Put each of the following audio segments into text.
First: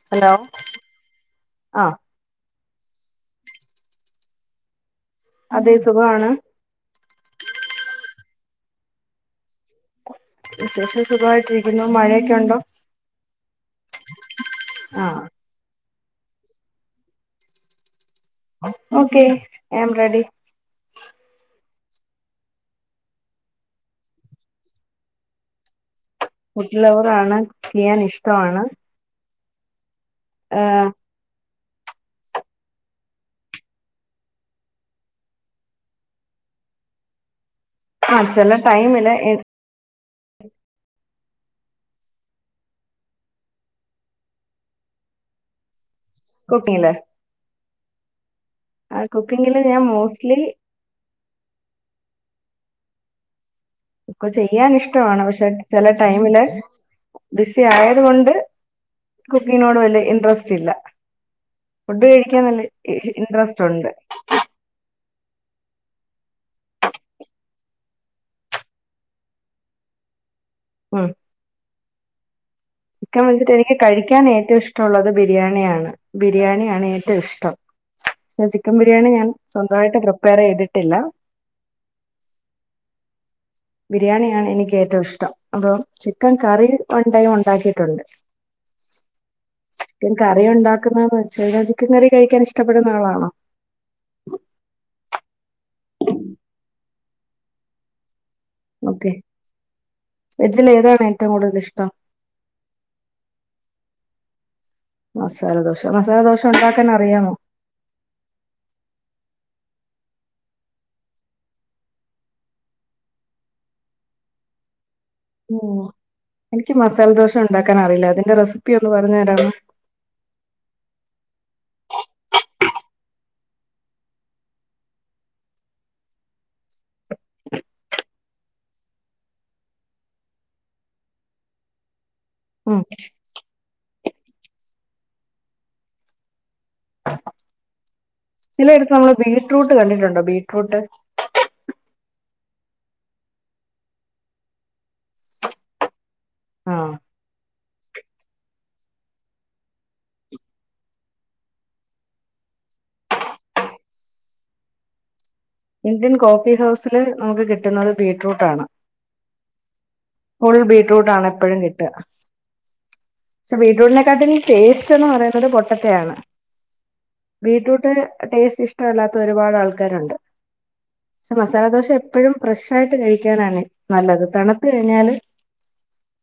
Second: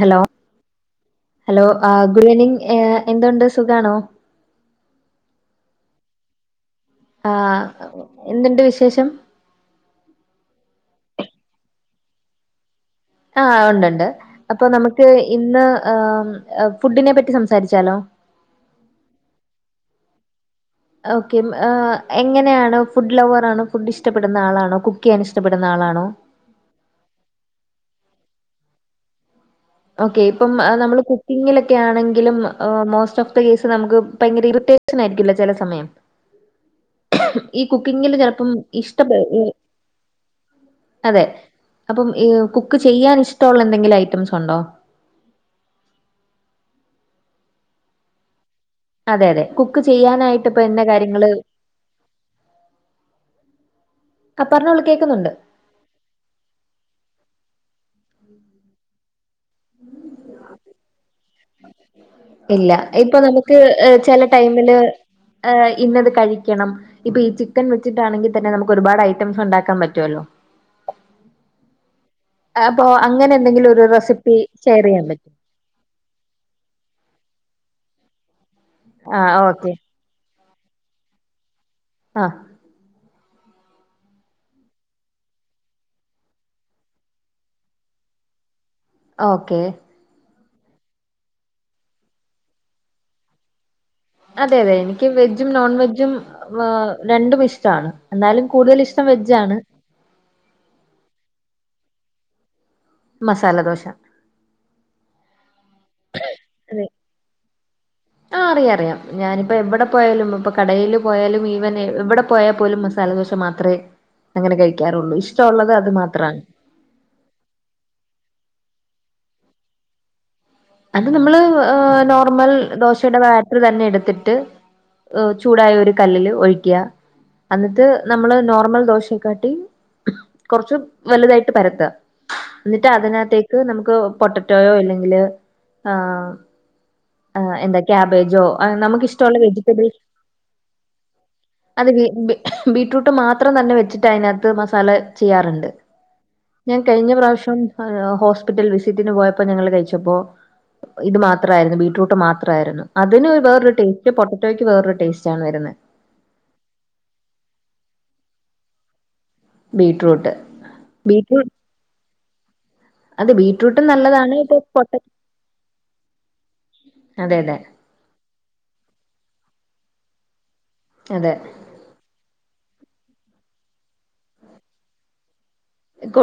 Hello hello ആ ആഹ് good evening എന്തുണ്ട് സുഖാണോ അതെ സുഖമാണ് ആ് എന്തുണ്ട് വിശേഷം സുഖമായിട്ടിരിക്കുന്നു മഴയൊക്കെ ഉണ്ടോ ആ ഉണ്ട്ണ്ട് അപ്പൊ നമുക്ക് ആഹ് ഇന്ന് ഫുഡിനെ പറ്റി സംസാരിച്ചാലോ ഓക്കെ ആം റെഡി ഓക്കെ എങ്ങനെയാണ് ഫുഡ് ലവർ ആണോ ഫുഡ് ഇഷ്ടപ്പെടുന്ന ആളാണോ കുക്ക് ചെയ്യാൻ ഇഷ്ടപ്പെടുന്ന ആളാണോ ഫുഡ്‌ ലൗവർ ആണ് ചെയ്യാൻ ഇഷ്ടമാണ് ഓക്കെ ഇപ്പം ഏഹ് നമ്മള്ൾ കുക്കിങ്ങിലൊക്കെ ആണെങ്കിലും മോസ്റ്റ് ഓഫ് കേസ് നമുക്ക് ഭയങ്കര ഇറിറ്റേഷൻ ആയിരിക്കില്ല ചില സമയം ഈ കുക്കിങ്ങില് ആഹ് ചെലപ്പം ചില ടൈമില് ഇഷ്ടപ്പെ അതെ അപ്പം കുക്ക് ചെയ്യാൻ ഇഷ്ടമുള്ള എന്തെങ്കിലും ഐറ്റംസ് ഉണ്ടോ [inaudible] കുക്കിംഗില അതെ അതെ കുക്കിങ്ങില് കുക്ക് ഞാൻ മോസ്റ്റ്ലി ചെയ്യാനായിട്ട് ഇപ്പൊ എന്ത കാര്യങ്ങള് ഇപ്പൊ ആ ചെയ്യാൻ പറഞ്ഞോളൂ ഇഷ്ടമാണ് കേക്കുന്നുണ്ട്. പക്ഷെ ചില ടൈമില് ബിസി ആയത് കൊണ്ട് കുക്കിങ്ങിനോട് വിയ ഇൻട്രസ്റ്റ് ഇല്ല ഫുഡ്‌ കഴി ഇല്ല ഇപ്പൊ നമുക്ക് ചില ടൈമില് ഇന്നത് കഴിക്കണം ഇപ്പൊ ഈ ചിക്കൻ വെച്ചിട്ടാണെങ്കിൽ തന്നെ നമുക്ക് ഒരുപാട് ഐറ്റംസ് ഉണ്ടാക്കൻ പറ്റുമല്ലോ ആഹ് അപ്പൊ ചിക്കൻ അങ്ങനെ വെച്ചിട്ട് എന്തെങ്കിലും എനിക്ക് ഒരു കഴിക്കാൻ റെസിപ്പി ഏറ്റവും ഷെയർ ചെയ്യാൻ ഇഷ്ടമുള്ളത് പറ്റോ? ബിരിയാണിയാണ് ബിരിയാണിയാണ് ഏറ്റോം ഇഷ്ടം ചിക്കൻ ബിരിയാണി ഞാൻ ആഹ് ഓക്കെ സ്വന്തായിട്ട് പ്രിപ്പയറെയ്തിട്ട് ട്ടില്ല ആഹ് ബിരിയാണിയാണ് എനിക്ക് ഏറ്റോം ഇഷ്ടം അപ്പൊ ചിക്കൻ കറി ഉണ്ടെ ണ്ടാക്കിട്ടുണ്ട് ഓക്കേ ചിക്കൻ കറി ഉണ്ടാക്കുന്നതന്ന് വെച്ച് കഴിഞ്ഞാൽ ചിക്കൻ കറി കഴിക്കാൻ ഇഷ്ടപ്പെടുന്ന ആളാണോ അതെ അതെ എനിക്ക് വെജും നോൺ വെജ്ജും രണ്ടും ഇഷ്ടാണ് എന്നാലും കൂടുതൽ ഇഷ്ടം ഓക്കെ വെജ് ആണ് വെജിൽ ഏതാണ് ഏറ്റവും കൂടുതൽ ഇഷ്ടം മസാലദോശ മസാലദോശ മസാലദോശ ഒണ്ടാക്കാൻ അറിയാമോ ആ അറിയാം അറിയാം ഞാനിപ്പോ എവിടെ പോയാലും ഇപ്പ കടേൽ പോയാലും ഈവൻ എവിടെ പോയാപോലും മസാലദോഷ മാത്രം മാത്രേ അങ്ങനെ കഴിക്കാറുള്ളൂ ഇഷ്ടൊള്ളത് അത് മാത്രാണ് ഇക്ക് മസാല ദോശ ഒണ്ടാക്കൻ അറിയില്ല അതിന്റെ റെസിപ്പി ഒന്ന് പറഞ്ഞു തരാമോ അത് നമ്മള് നോർമൽ ദോശയുടെ ബാറ്റർ തന്നെ എടുത്തിട്ട് ചൂടായ ഒരു കല്ലില് ഒഴിക്ക അന്നിട്ട് നമ്മള് നോർമൽ ദോശയെക്കാട്ടി കൊറച്ച് വലുതായിട്ട് പരത്ത ഉം എന്നിട്ട് അതിനകത്തേക്ക് നമുക്ക് പൊട്ടറ്റയോ അല്ലെങ്കില് ആ ആ എന്താ ക്യാബേജോ ചിലയിടത്ത് നമ്മള് നമുക്കിഷ്ടൊള്ള ബീറ്റ്റൂട്ട് വെജിറ്റബിൾ കണ്ടിട്ടുണ്ടോ ബീറ്റ്റൂട്ട് അത് ബീ ബീറ്റ്റൂട്ട് മാത്രം തന്നെ വെച്ചിട്ട് അതിനകത്ത് മസാല ചെയ്യാറുണ്ട് ആ ഞാൻ കഴിഞ്ഞ പ്രാവശ്യം ഹോസ്പിറ്റൽ വിസിറ്റിന് പോയപ്പോ ഞങ്ങള് കഴിച്ചപ്പോ ഇത് മാത്രായിരുന്നു ബീറ്റ്റൂട്ട് മാത്രായിരുന്നു അതിന് വേറൊരു ടേസ്റ്റ് പൊട്ടറ്റോയ്ക്ക് വേറൊരു ടേസ്റ്റ് ആണ് വരുന്നെ ഇന്ത്യൻ കോഫി ഹൗസില് നമുക്ക് കിട്ടുന്നത് ബീറ്റ്റൂട്ട് ആണ് ബീറ്റ്റൂട്ട് ഫുൾ ബീറ്റ്റൂട്ട് ആണ് ബീറ്റ്റൂ എപ്പഴും കിട്ട അത് പക്ഷെ ബീറ്റ്റൂട്ടും ബീറ്റ്റൂട്ടിനേക്കാട്ടും നല്ലതാണ് ഇപ്പൊ പൊട്ട ടേസ്റ്റ്ന്ന് പറയുന്നത് പൊട്ടറ്റ ആണ് അതെ അതെ ബീറ്റ്റൂട്ട് ടേസ്റ്റ് ഇഷ്ടല്ലാത്ത ഒരുപാട് ആൾക്കാരുണ്ട് അതെ പക്ഷെ മസാലദോശ എപ്പഴും ഫ്രഷ് ആയിട്ട് കഴിക്കാനാണ് നല്ലത് തണുത്ത് കഴിഞ്ഞാല്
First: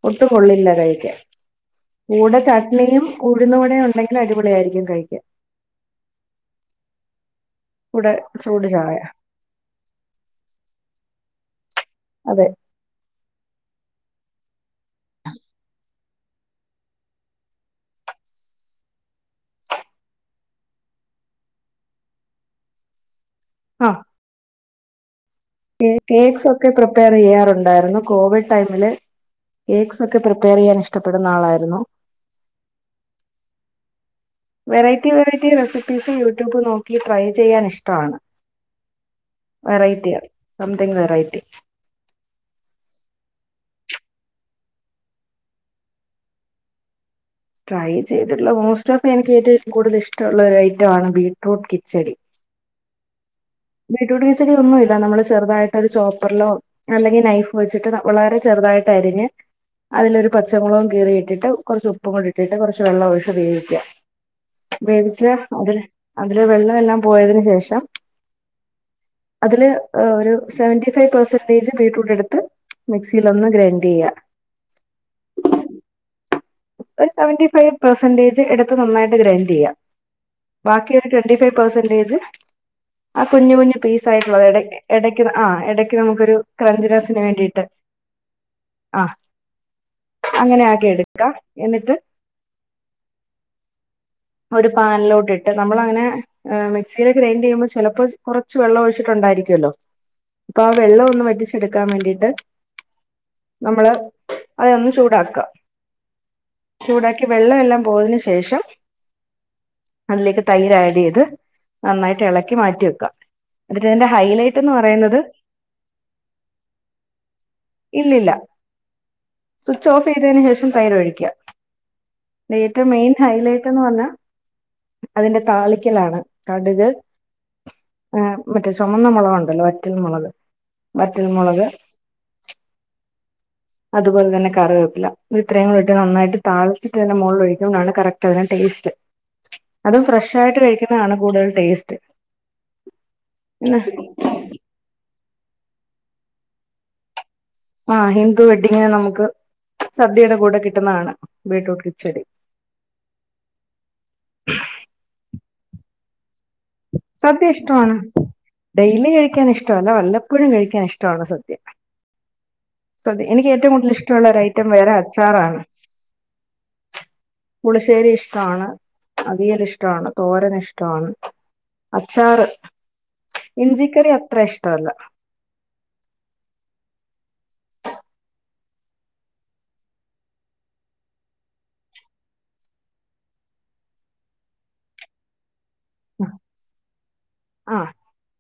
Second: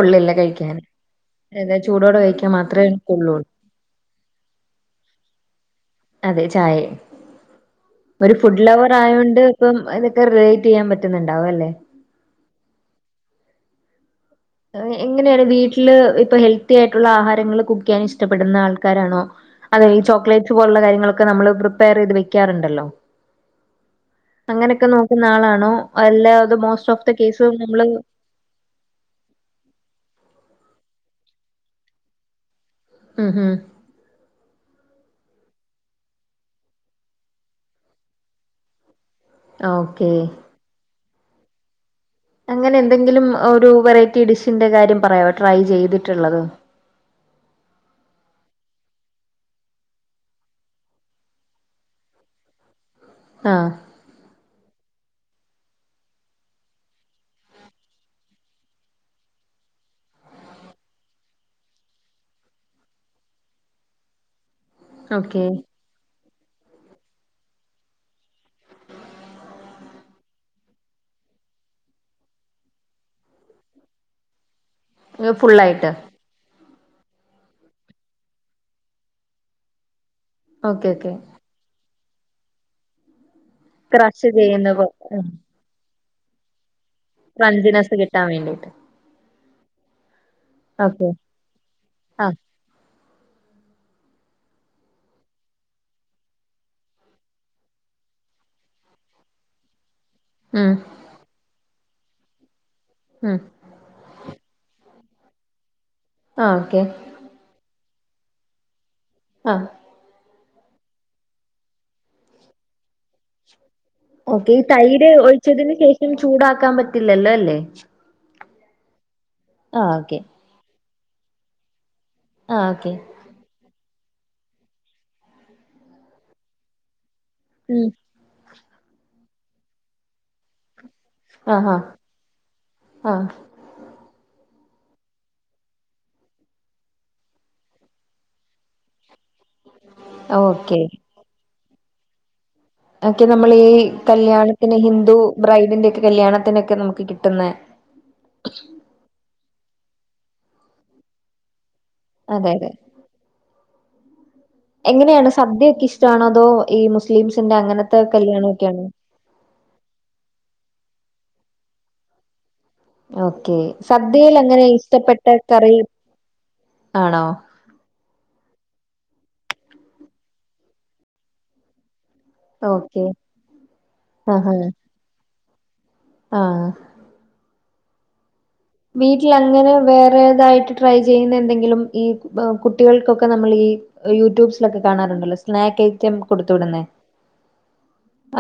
ഒട്ടും കൊള്ളില്ല കഴിക്കാൻ [unintelligible] കൂടെ മാത്രമേ ചട്നിയും കൊള്ളൂ ഉഴുന്ന് വടയും ഉണ്ടെങ്കിൽ അടിപൊളിയായിരിക്കും കഴിക്കാൻ അതെ ചായെ കൂടെ ഒരു ഫുഡ് ചൂട് ലവർ ചായ ആയോണ്ട് ഇപ്പം ഇതൊക്കെ റിലേറ്റെയ്യാൻ പറ്റുന്നുണ്ടാവല്ലേ അതെ എങ്ങനെയാണ് വീട്ടില് ഇപ്പൊ ഹെൽത്തി ആയിട്ടുള്ള ആഹാരങ്ങള് കുക്കെയ്യാൻ ഇഷ്ടപ്പെടുന്ന ആൾക്കാരാണോ അതെ ഈ ചോക്ലേറ്റ് പോലുള്ള കാര്യങ്ങളൊക്കെ നമ്മള് പ്രിപ്പയറെയ്ത് വെക്കാറുണ്ടല്ലോ ആ അങ്ങനെയൊക്കെ നോക്കുന്ന ആളാണ് കേക്സൊക്കെ നമ്മള് പ്രിപ്പയറെയ്യാറുണ്ടായിരുന്നു കോവിഡ് ടൈമില് കേക്ക്സൊക്കെ പ്രിപ്പയറെയ്യാൻ ഇഷ്ടപ്പെടുന്ന ആളായിരുന്നു ഉം ഉം വെറൈറ്റി വെറൈറ്റി റെസിപ്പീസ് യൂട്യൂബ് നോക്കി ട്രൈ ചെയ്യാൻ ഇഷ്ടാണ് ഓക്കെ. വെറൈറ്റിയാണ് സംതിങ് വെറൈറ്റി അങ്ങനെ എന്തെങ്കിലും ഒരു വെറൈറ്റി ഡിഷിന്റെ കാര്യം പറയോ ട്രൈ ചെയ്തിട്ടുള്ളത് ട്രൈ ചെയ്തിട്ടുള്ള മോസ്റ്റ് ഓഫ് എനിക്ക് ഏറ്റവും കൂടുതൽ ഇഷ്ടള്ള ഒരു ഐറ്റാണ് ബീട്റൂട്ട് കിച്ചടി ആ ബീട്റൂട്ട് കീച്ചടി ഒന്നുല്ല നമ്മള് ചെറുതായിട്ടൊരു ചോപ്പറിലോ അല്ലെങ്കി നൈഫ് വെച്ചിട്ട് വളരെ ചെറുതായിട്ട് അരിഞ്ഞ് അതിലൊരു പച്ചമൊളകും കീറി ഇട്ടിട്ട് കൊറച്ച് ഉപ്പും കൂടി ഇട്ടിട്ട് കൊറച്ച് വെള്ളം ഒഴിച്ച് വേവിക്കുക വേവിച്ച് ഓക്കെ അതില് അതില് വെള്ളം എല്ലാം പോയതിന് ശേഷം അതില് ഒരു സെവന്റി ഫൈവ് പെർസെന്റേജ് ബീറ്റ്റൂട്ട് എടുത്ത് മിക്സിൽ ഒന്ന് ഗ്രൈൻഡ് ചെയ്യുക. ഫുള്ളായിട്ട്. സെവന്റി ഫൈവ് പെർസെന്റേജ് എടുത്ത് നന്നായിട്ട് ഗ്രൈൻഡ് ചെയ്യാം, ഓക്കെ ബാക്കി ഒരു ഓക്കെ. ട്വന്റി ഫൈവ് പേർസന്റേജ് ആ കുഞ്ഞുകുഞ്ഞു പീസ് ക്രഷ് ആയിട്ടുള്ള എട ചെയ്യുന്ന പോ എട എടക്ക് ഉം. ക്കെ നമ്മുക്കൊരു ക്രഞ്ച്നസ് ക്രഞ്ചിനസ്സ് കിട്ടാൻ വേണ്ടിയിട്ട്. ആഹ് അങ്ങനെ ആക്കി ഓക്കെ എടുക്കാം, എന്നിട്ട് ആഹ് ഒരു പാന്ലോട്ട് ഇട്ട് നമ്മളങ്ങനെ മിക്സിയിൽ ഗ്രൈന്റ് ചെയ്യുമ്പോൾ ചെലപ്പോ കൊറച്ച് വെള്ളം ഒഴിച്ചിട്ടുണ്ടായിരിക്കൊല്ലോ. അപ്പൊ ആ ഉം വെള്ളം ഒന്ന് വറ്റിച്ചെടുക്കാൻ വേണ്ടിട്ട്. ഉം നമ്മള് അതൊന്ന് ചൂടാക്ക ആഹ് ഓക്കെ വെള്ളം എല്ലാം പോയതിന് ശേഷം. ആഹ് അതിലേക്ക് തൈര് ആഡ് ചെയ്ത് നന്നായിട്ട് ഇളക്കി മാറ്റി വെക്ക. ന്നട്ട് ഇതിന്റെ ഹ ഓക്കെ, ഈ തൈര് ഒഴിച്ചതിന് ശേഷം ചൂടാക്കാൻ പറ്റില്ലല്ലോ അല്ലേ. ഇല്ല ല്ല സ്വിച്ച് ആഹ് ഓഫ് ഓക്കെ ചെയ്തേന് ശേഷം തൈര് ഒഴിക്ക ആഹ് ഏറ്റവും ഓക്കെ മെയിൻ ഹൈലൈറ്റ് എന്ന് പറഞ്ഞാൽ അതിന്റെ താളിക്കലാണ് കടുക് ഉം ആഹ് മറ്റേ ചുമന്ന മുളകുണ്ടല്ലോ, വറ്റൽ മുളക് വറ്റൽ മുളക് ആഹാ ആഹ് അതുപോലെ തന്നെ കറിവേപ്പില, ഇത്രയും ഇട്ട് നന്നായിട്ട് താളിച്ചിട്ട് അതിന്റെ മുകളിൽ ഒഴിക്കുമ്പഴാണ് കറക്റ്റ് [unintelligible] ടേസ്റ്റ് അതും ഫ്രഷായിട്ട് ഓക്കെ കഴിക്കുന്നതാണ് കൂടുതൽ ടേസ്റ്റ്. ഒക്കെ നമ്മൾ ഈ പിന്നെ കല്യാണത്തിന് ഹിന്ദു ബ്രൈഡിന്റെ ഒക്കെ കല്യാണത്തിനൊക്കെ നമുക്ക് കിട്ടുന്നെ ആഹ് ഹിന്ദു വെഡ്ഡിങ്ങിന് നമുക്ക് സദ്യയുടെ കൂടെ കിട്ടുന്നതാണ് ബീറ്റ്റൂട്ട് കിച്ചടി. അതെ അതെ എങ്ങനെയാണ് സദ്യയൊക്കെ ഇഷ്ടമാണോ? അതോ ഈ സദ്യ മുസ്ലിംസിന്റെ ഇഷ്ടാണ്. അങ്ങനത്തെ കല്യാണമൊക്കെയാണോ ഡെയ്ലി കഴിക്കാൻ ഇഷ്ടല്ല വല്ലപ്പോഴും കഴിക്കാൻ ഇഷ്ടാണ് സദ്യ. എനിക്ക് ഓക്കെ ഏറ്റവും കൂടുതൽ സദ്യയിൽ അങ്ങനെ ഇഷ്ടമുള്ളരൈറ്റം വേറെ ഇഷ്ടപ്പെട്ട അച്ചാറാണ്. കറി ആണോ പുളിശ്ശേരി ഇഷ്ടാണ്, അവിയൽ ഇഷ്ടാണ്, തോരൻ ഇഷ്ടാണ്. അച്ചാറ് ഓക്കെ ഇഞ്ചിക്കറി അത്ര ആഹ് ഇഷ്ടം അല്ല. ആഹ് വീട്ടിൽ അങ്ങനെ വേറെതായിട്ട് ട്രൈ ചെയ്യുന്ന എന്തെങ്കിലും ഈ ബ കുട്ടികൾക്കൊക്കെ നമ്മൾ ഈ യൂട്യൂബ്സിലൊക്കെ കാണാറുണ്ടല്ലോ സ്നേക്കയ് റ്റം കൊടുത്തു വിടുന്നേ, ആഹ്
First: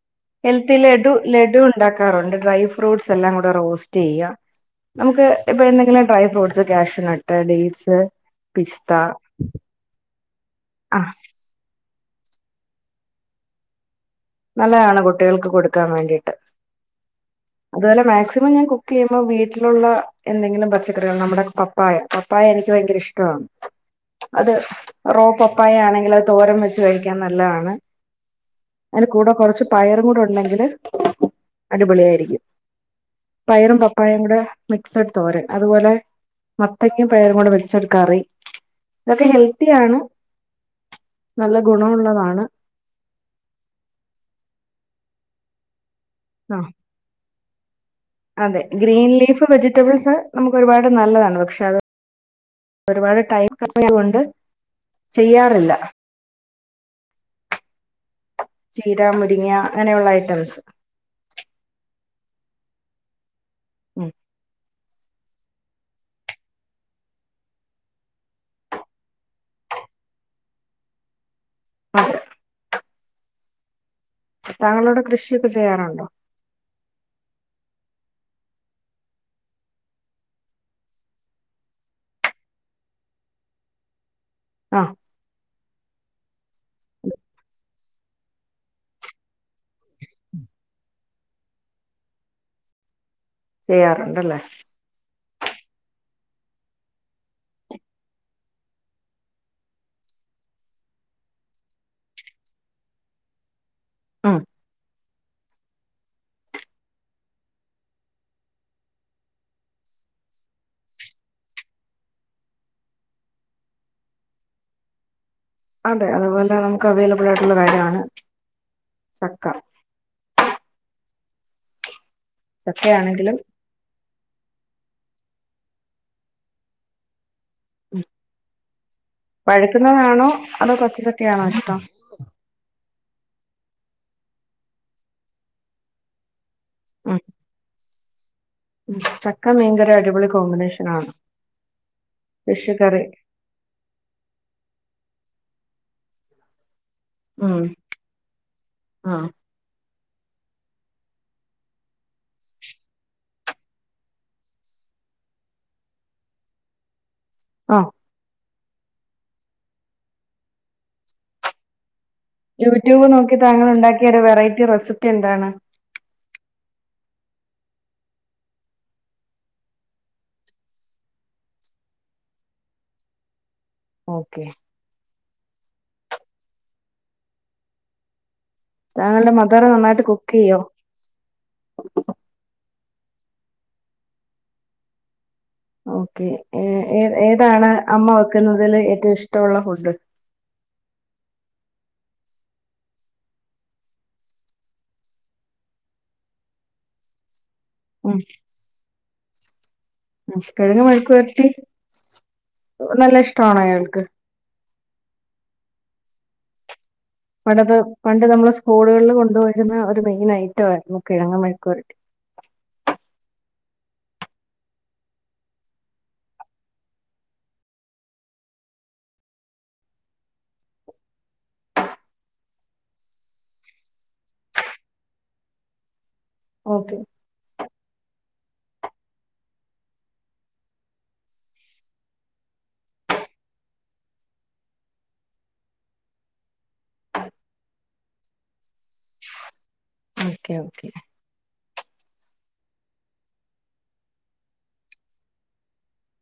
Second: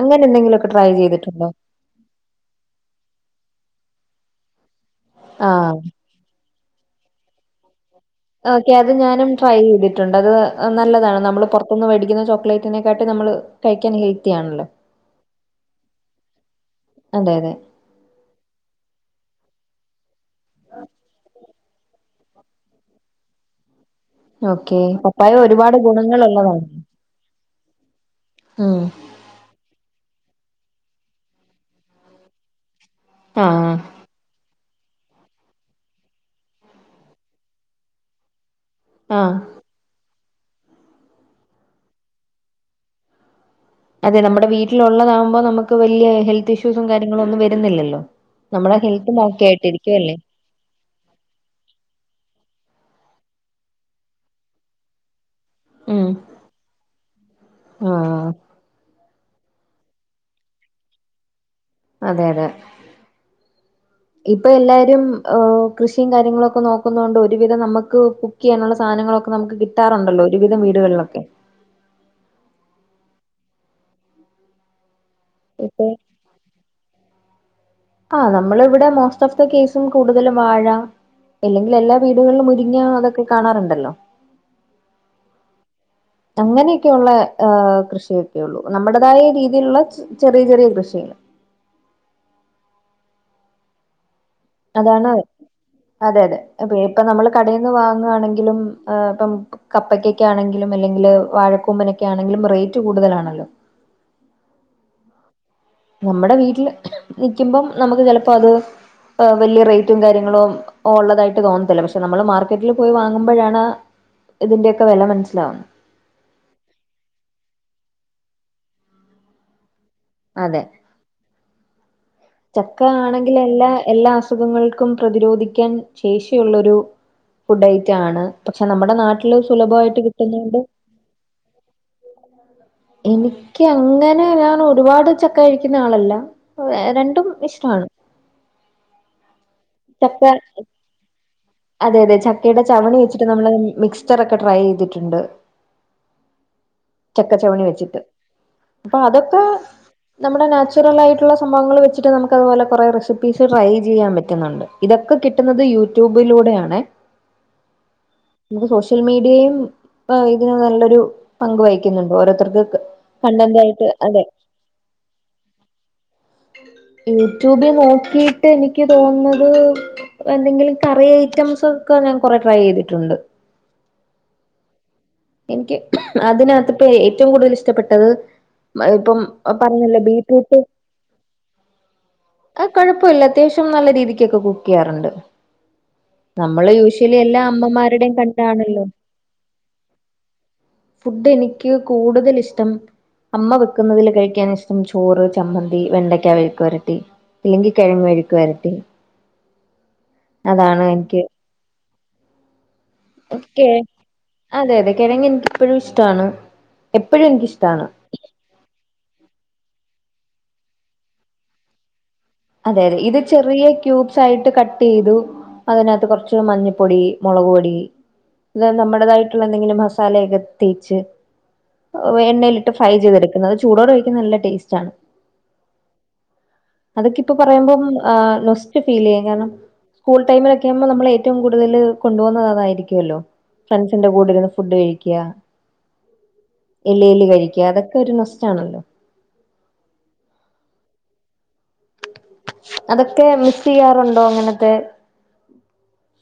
അങ്ങനെ എന്തെങ്കിലുമൊക്കെ ട്രൈ ചെയ്തിട്ടുണ്ടോ? ഇണ്ടാക്കാറുണ്ട്, ഡ്രൈ ഫ്രൂട്ട്സ് എല്ലാം കൂടെ റോസ്റ്റ് ചെയ്യാ, നമുക്ക് ഇപ്പ ആഹ് എന്തെങ്കിലും dry fruit cashew nut, dates okay അത് ഞാനും ട്രൈ ചെയ്തിട്ടുണ്ട്, അത് ആഹ് നല്ലതാണ് നമ്മൾ പൊർ ത്ത്ന്ന് മേടിക്കുന്ന ചോക്ലേറ്റിനെക്കാട്ടി നമ്മള് കഴിക്കാൻ ഹെൽത്തിയാണ്. നല്ലതാണ് കുട്ടികൾക്ക് കൊടുക്കാൻ വേണ്ടിട്ട്. അതെ അതെ അതുപോലെ മാക്സിമം ഞാൻ കുക്ക് ചെയ്യുമ്പോ വീട്ടിലുള്ള എന്തെങ്കിലും പച്ചക്കറികൾ നമ്മുടെ പ പ്പായ പപ്പായ എനിക്ക് ഭയങ്കര ഇഷ്ടാണ്. അത് ഓക്കെ റോ പപ്പായ ഒരുപാട് ആണെങ്കിൽ അത് തോരൻ ഗുണങ്ങളുള്ളതാണ് വെച്ച് കഴിക്കാൻ നല്ലതാണ്. ഉം അതിന്റെ കൂടെ കുറച്ച് പയറും കൂടെ ഉണ്ടെങ്കിൽ അടിപൊളിയായിരിക്കും. ആഹ് പയറും പപ് പഴം കൂടെ മിക്സ്ഡ് തോരൻ അതുപോലെ മത്തങ്ങയും പയറും കൂടെ വെച്ചൊരു കറി ഇതൊക്കെ ആഹ് ഹെൽത്തിയാണ് നല്ല ഗുണമുള്ളതാണ് അതെ നമ്മുടെ വീട്ടിലുള്ളതാവുമ്പോ നമുക്ക് വലിയ ഹെൽത്ത് ആ ഇഷ്യൂസും കാര്യങ്ങളും ഒന്നും വരുന്നില്ലല്ലോ അതെ നമ്മുടെ ഗ്രീൻ ഹെൽത്തും ഓക്കെ ലീഫ് വെജിറ്റബിൾസ് ആയിട്ടിരിക്കുവല്ലേ നമുക്ക് ഒരുപാട് നല്ലതാണ് പക്ഷെ അത് ഒരുപാട് ടൈം ഉള്ളത് കൊണ്ട് ചെയ്യാറില്ല ഉം ആഹ് ചീര, മുരിങ്ങ അങ്ങനെയുള്ള ഐറ്റംസ് അതെ അതെ ഉം ഇപ്പൊ എല്ലാ രും ഏഹ് കൃഷിയും കാര്യങ്ങളൊക്കെ നോക്കുന്നോണ്ട് ഒരുവിധം നമക്ക് കുക്ക്യ്യാനുള്ള സാനങ്ങളൊക്കെ നമുക്ക് കി കിട്ടാറുണ്ടല്ലോ ഒരുവിധം വീടുക ളിലൊക്കെ അതെ താങ്കളോടെ കൃഷിയൊക്കെ ഇപ്പൊ ചെയ്യാറ് ണ്ടോ? ആഹ് നമ്മൾ ഇവിടെ മോസ്റ്റ് ഓഫ് ദി കേസും കൂടുതലും വാഴ ഇല്ലെങ്കിൽ എല്ലാ വീടുകളിലും മുരിങ്ങ അതൊക്കെ കാണാറ്ണ്ടല്ലോ ആഹ് അങ്ങനെയൊക്കെയുള്ള ഏഹ് കൃഷിയൊക്കെയുള്ളൂ. നമ്മുടെതായ രീതിയിലുള്ള ചെറിയ ചെറിയ കൃഷികൾ. ചെയ്യാറുണ്ടല്ലേ അതാണ് അതെ അതെ ഇപ്പ നമ്മള് കടേന്ന് വാങ്ങ് ആണെങ്കിലും ആഹ് ഇപ്പം കപ്പയ്ക്കൊക്കെ ആണെങ്കിലും അല്ലെങ്കില് വാഴക്കൂമ്പ്നൊക്കെ ആണെങ്കിലും റേറ്റ് കൂടുതലാണല്ലോ. ആഹ് നമ്മടെ വീട്ടില് നിക്കുമ്പം നമുക്ക് ചെലപ്പോ അത് ഏഹ് വലിയ റേറ്റും കാര്യങ്ങളും ഒള്ളതായിട്ട് തോന്നത്തില്ല പക്ഷെ നമ്മള് മാർക്കറ്റിൽ പോയി വാങ്ങുമ്പോഴാണ് ഇതിന്റെയൊക്കെ വെല മൻസ്സിലാവ്ണെ. അതെ അതുപോലെ നമുക്ക് അവൈലബിളായിട്ട്ള്ള കാര്യ ആണ് ചക്ക. അതെ ചക്ക ആണെങ്കിൽ ചക്കയാണെങ്കിലും എല്ലാ എല്ലാ അസുഖങ്ങൾക്കും പ്രതിരോധിക്കാൻ ശേഷിയുള്ളൊരു ഫുഡ് ഉം ഐറ്റാണ് പക്ഷെ നമ്മടെ നാട്ടില് സുലഭ ആയിട്ട് പഴുക്കുന്നതാണോ കിട്ട്ന്ന്ണ്ട്. അതോ പച്ചച്ചക്കയാണോ ഇഷ്ടം എനിക്ക് അങ്ങനെ ഞാന് ഒരുവാട് ചക്ക കഴിക്കുന്ന ആളല്ല. വെ ഉം ട്ടും ഇഷ്ടാണ്. ചക്ക മീൻകറി അടിപൊളി കോമ്പിനേഷനാണ്. അതെഅതെ ചക്കയെടെ ചവണി വെച്ചിട്ട് നമ്മള് മിക്സ്ച്ചറൊക്കെ ട്രൈ യ്തിട്ട്ണ്ട്. ഉം ചക്കച്ചവണി വെച്ചിട്ട്. അപ്പൊ ആ അതൊക്കെ നമ്മുടെ നാച്ചുറലായിട്ട്ള്ള സംഭവങ്ങള് വെച്ചിട്ട് നമുക്ക് അതുപോലെ കൊറേ റെസിപ്പീസ് ട്രൈ ചെയ്യാൻ പറ്റുന്നുണ്ട്. ഇതൊക്കെ കിട്ടുന്നത് യൂട്യൂബിലൂടെയാണെ. ആഹ് നമുക്ക് സോഷ്യൽ മീഡിയയുംഏഹ് ഇതിന് നല്ലൊരു പങ്ക് വഹിക്കുന്നുണ്ട് ഓരോ യൂട്യൂബ് നോക്കി താങ്കളുണ്ടാക്കിയ ഒരു വെറൈറ്റി റെസിപ്പി എന്താണ്? യൂട്യൂബിൽ നോക്കിയിട്ട് എനിക്ക് തോന്നുന്നത് എന്തെങ്കിലും കറി ഐറ്റംസൊക്കെ ഞാൻ കൊറേ ട്രൈയ്തിട്ടുണ്ട്. ഓക്കെ എനിക്ക് അതിനകത്തിപ്പ ഏറ്റവും കൂടുതൽ ഇഷ്ടപ്പെട്ടത് അഹ് ഇപ്പം താങ്കളുടെ മദർ പർഞ്ഞല്ലോ നന്നായിട്ട് കുക്ക് ചെയ്യോ? ബീറ്റ്റൂട്ട്. ആഹ് കൊഴപ്പല്ല അത്യാവശ്യം നല്ല രീതിക്കൊക്കെ കുക്ക്യ്യാറുണ്ട്. ഓക്കെ ഏഹ് ഏതാണ് അമ്മ അമ്മമാരുടെയും വെക്കുന്നതിൽ കണ്ടാണല്ലോ ഏറ്റവും ഇഷ്ടവുള്ള ഫുഡ്? ഫുഡ് എനിക്ക് കൂടുതൽ ഇഷ്ടം അമ്മ വെക്കുന്നതില് കഴിക്കാൻ ഇഷ്ടം ചോറ്, ചമ്മന്തി, വെണ്ടയ്ക്ക മെഴുക്കു വരട്ടി അല്ലെങ്കിൽ കിഴങ്ങ് ഉം മെഴുക്കു വരട്ടി അതാണ് കെഴങ്ങ് മെഴുക്ക് എനിക്ക് വരട്ടി നല്ല ഇഷ്ടാണോ ഓക്കെ ഇയാൾക്ക്? അതെ അതെ കിഴങ്ങ് എനിക്കിപ്പഴു ഇഷ്ടാണ്. പണ്ടത് പണ്ട് നമ്മള് സ്കൂളുകളിൽ കൊണ്ടു പോയിരുന്ന ഒരു മെയിൻ ഐറ്റം ആയിരുന്നു കിഴങ്ങു മെഴുക്കുവരട്ടി. അതെ അതെ ഇത് ചെറിയ ക്യൂബ്സ് ആയിട്ട് കട്ട്യ്തു. അതിനകത്ത് കൊറച്ച് മഞ്ഞപ്പൊടി മുളക്പൊടി ഇത് നമ്മുടതായിട്ടുള്ള എന്തെങ്കിലും മസാലയൊക്കെ തേച്ച് എണ്ണയിലിട്ട് ഫ്രൈ ചെയ്തെടുക്കുന്നത് ചൂടോടെ കഴിക്ക്‌ന്നെ നല്ല ടേസ്റ്റ് ആണ്. ഓക്കേ. അതൊക്കെ ഇപ്പം പറയുമ്പം ആഹ് നൊസ്റ്റു ഫീൽ ചെയ്യും. കാരണം സ്കൂൾ ടൈമിലൊക്കെ ആകുമ്പോ നമ്മൾ ഏറ്റവും കൂടുതൽ കൊണ്ടപോകുന്നത് അതായിരിക്കല്ലോ. ഫ്രണ്ട്സിന്റെ കൂടെ ഇരുന്ന് ഫുഡ് കഴിക്കാ. ഇലേല് കഴിക്കാ. അതൊക്കെ ഒരു നൊസ്റ്റ് ആണല്ലോ. Okay okay. അതൊക്കെ മിസ് ചെയ്യാറുണ്ടോ? അങ്ങനത്തെ.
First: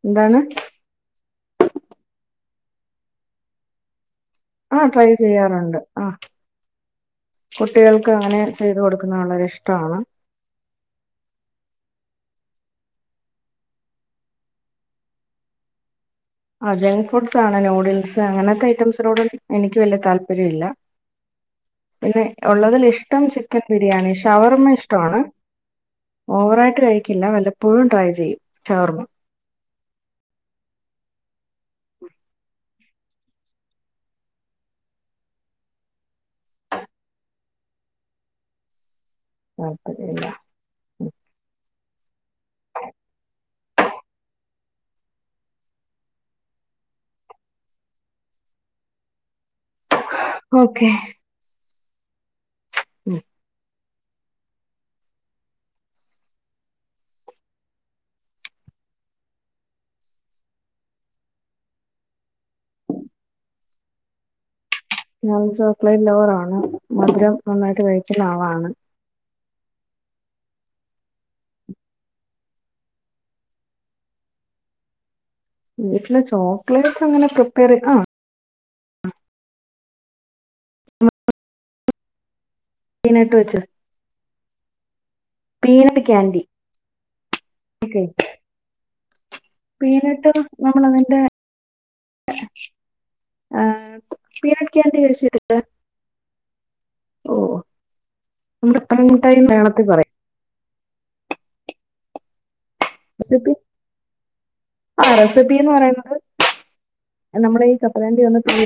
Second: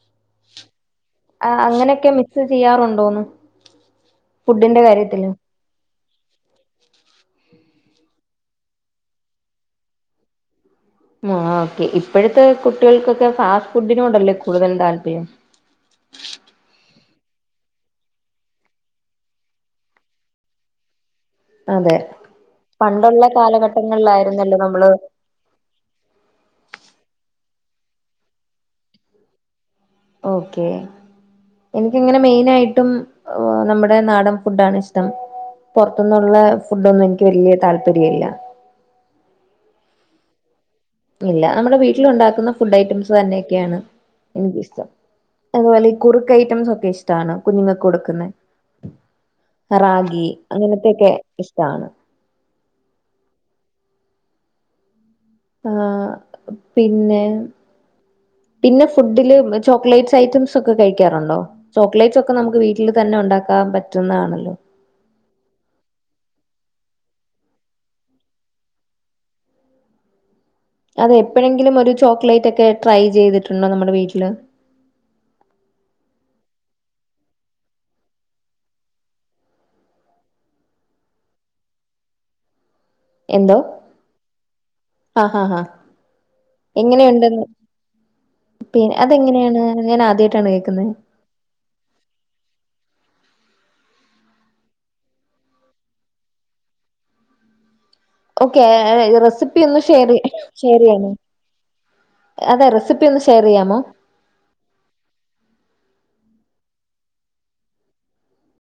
എന്താണ്? ആഹ് അങ്ങനെയൊക്കെ മിസ് ചെയ്യാറുണ്ടോന്ന്? ഫുഡിന്റെ ആഹ് ട്രൈ കാര്യത്തില് ചെയ്യാറുണ്ട്. ആഹ് കുട്ടികൾക്ക് അങ്ങനെ ചെയ്ത് കൊടുക്കുന്നത് വളരെ ഇഷ്ടമാണ്. മാ ഓക്കെ. ഇപ്പോഴത്തെ കുട്ടികൾക്കൊക്കെ ഫാസ്റ്റ് ഫുഡിനോടല്ലേ കൂടുതലും താല്പര്യം. അ ജങ്ക് ഫുഡ്സ് ആണ് നൂഡിൽസ് അങ്ങനത്തെ ഐറ്റംസിനോട് എനിക്ക് വല്യ താല്പര്യം ഇല്ല. അതെ പിന്നെ ഉള്ളതിൽ ഇഷ്ടം പണ്ടുള്ള ചിക്കൻ ബിരിയാണി. കാലഘട്ടങ്ങളിലായിരുന്നല്ലോ ഷവർമ്മ നമ്മള് ഇഷ്ടമാണ്. ഓവറായിട്ട് കഴിക്കില്ല. വല്ലപ്പോഴും ട്രൈ ചെയ്യും ഷവർമ്മ. ഓക്കെ. എനക്കിങ്ങനെ മെയിനായിട്ടും നമ്മുടെ നാടൻ ഫുഡാണ് ഇഷ്ടം. പുറത്തുന്നുള്ള ഫുഡൊന്നും എനിക്ക് വല്യ താല്പര്യം ഇല്ല. താല്പര്യല്ല. ഇല്ല. നമ്മുടെ വീട്ടിലുണ്ടാക്കുന്ന ഫുഡ് ഐറ്റംസ് തന്നെയൊക്കെയാണ് എനിക്കിഷ്ടം. അതുപോലെ ഈ കുറുക്ക് ഐറ്റംസ് ഒക്കെ ഇഷ്ടാണ്. കുഞ്ഞുങ്ങക്ക് കൊടുക്കുന്നെ. റാഗി ഓക്കെ അങ്ങനത്തൊക്കെ ഇഷ്ടാണ്. ഉം ആഹ് പിന്നെ പിന്നെ ഫുഡില് ചോക്ലേറ്റ്സ് ഐറ്റംസ് ഒക്കെ കഴിക്കാറുണ്ടോ? ചോക്ലേറ്റ്സ് ഒക്കെ നമുക്ക് വീട്ടിൽ തന്നെ ഉണ്ടാക്കാൻ പറ്റുന്നതാണല്ലോ. ഞാൻ ചോക്ലേറ്റ് ലവറാണ്. മധുരം നന്നായിട്ട് കഴിക്കുന്ന ആളാണ്. അതെ എപ്പോഴെങ്കിലും ഒരു ചോക്ലേറ്റ് ഒക്കെ ട്രൈ ചെയ്തിട്ടുണ്ടോ? നമ്മുടെ വീട്ടില്. വീട്ടില് ചോക്ലേറ്റ്സ് അങ്ങനെ പ്രിപ്പയറി ആഹ് [inaudible] മെയിനായിട്ട് എന്തോ വച്ചത്. ആഹ് ആഹ് ആഹ് പീനട്ട് ക്യാൻഡി എങ്ങനെയുണ്ടത്? ഓക്കെ പിന്നെ. അതെങ്ങനെയാണ്? പീനട്ട് കേൾക്കുന്നത് നമ്മളതിന്റെ ഏഹ്. പീനട്ട് കാൻഡി കഴിച്ചിട്ടില്ലേ? ഓക്കെ. നമ്മുടെ ടൈം റെസിപ്പി ഒന്ന് വേണത്തിൽ ഷെയർ പറയും ചെയ്യ്. ഷെയർ ചെയ്യണോ. അതെ റെസി റെസിപ്പി. ആഹ് റെസിപ്പീന്ന് പറയുന്നത് നമ്മുടെ ഈ കപ്പലണ്ടി ഒന്ന്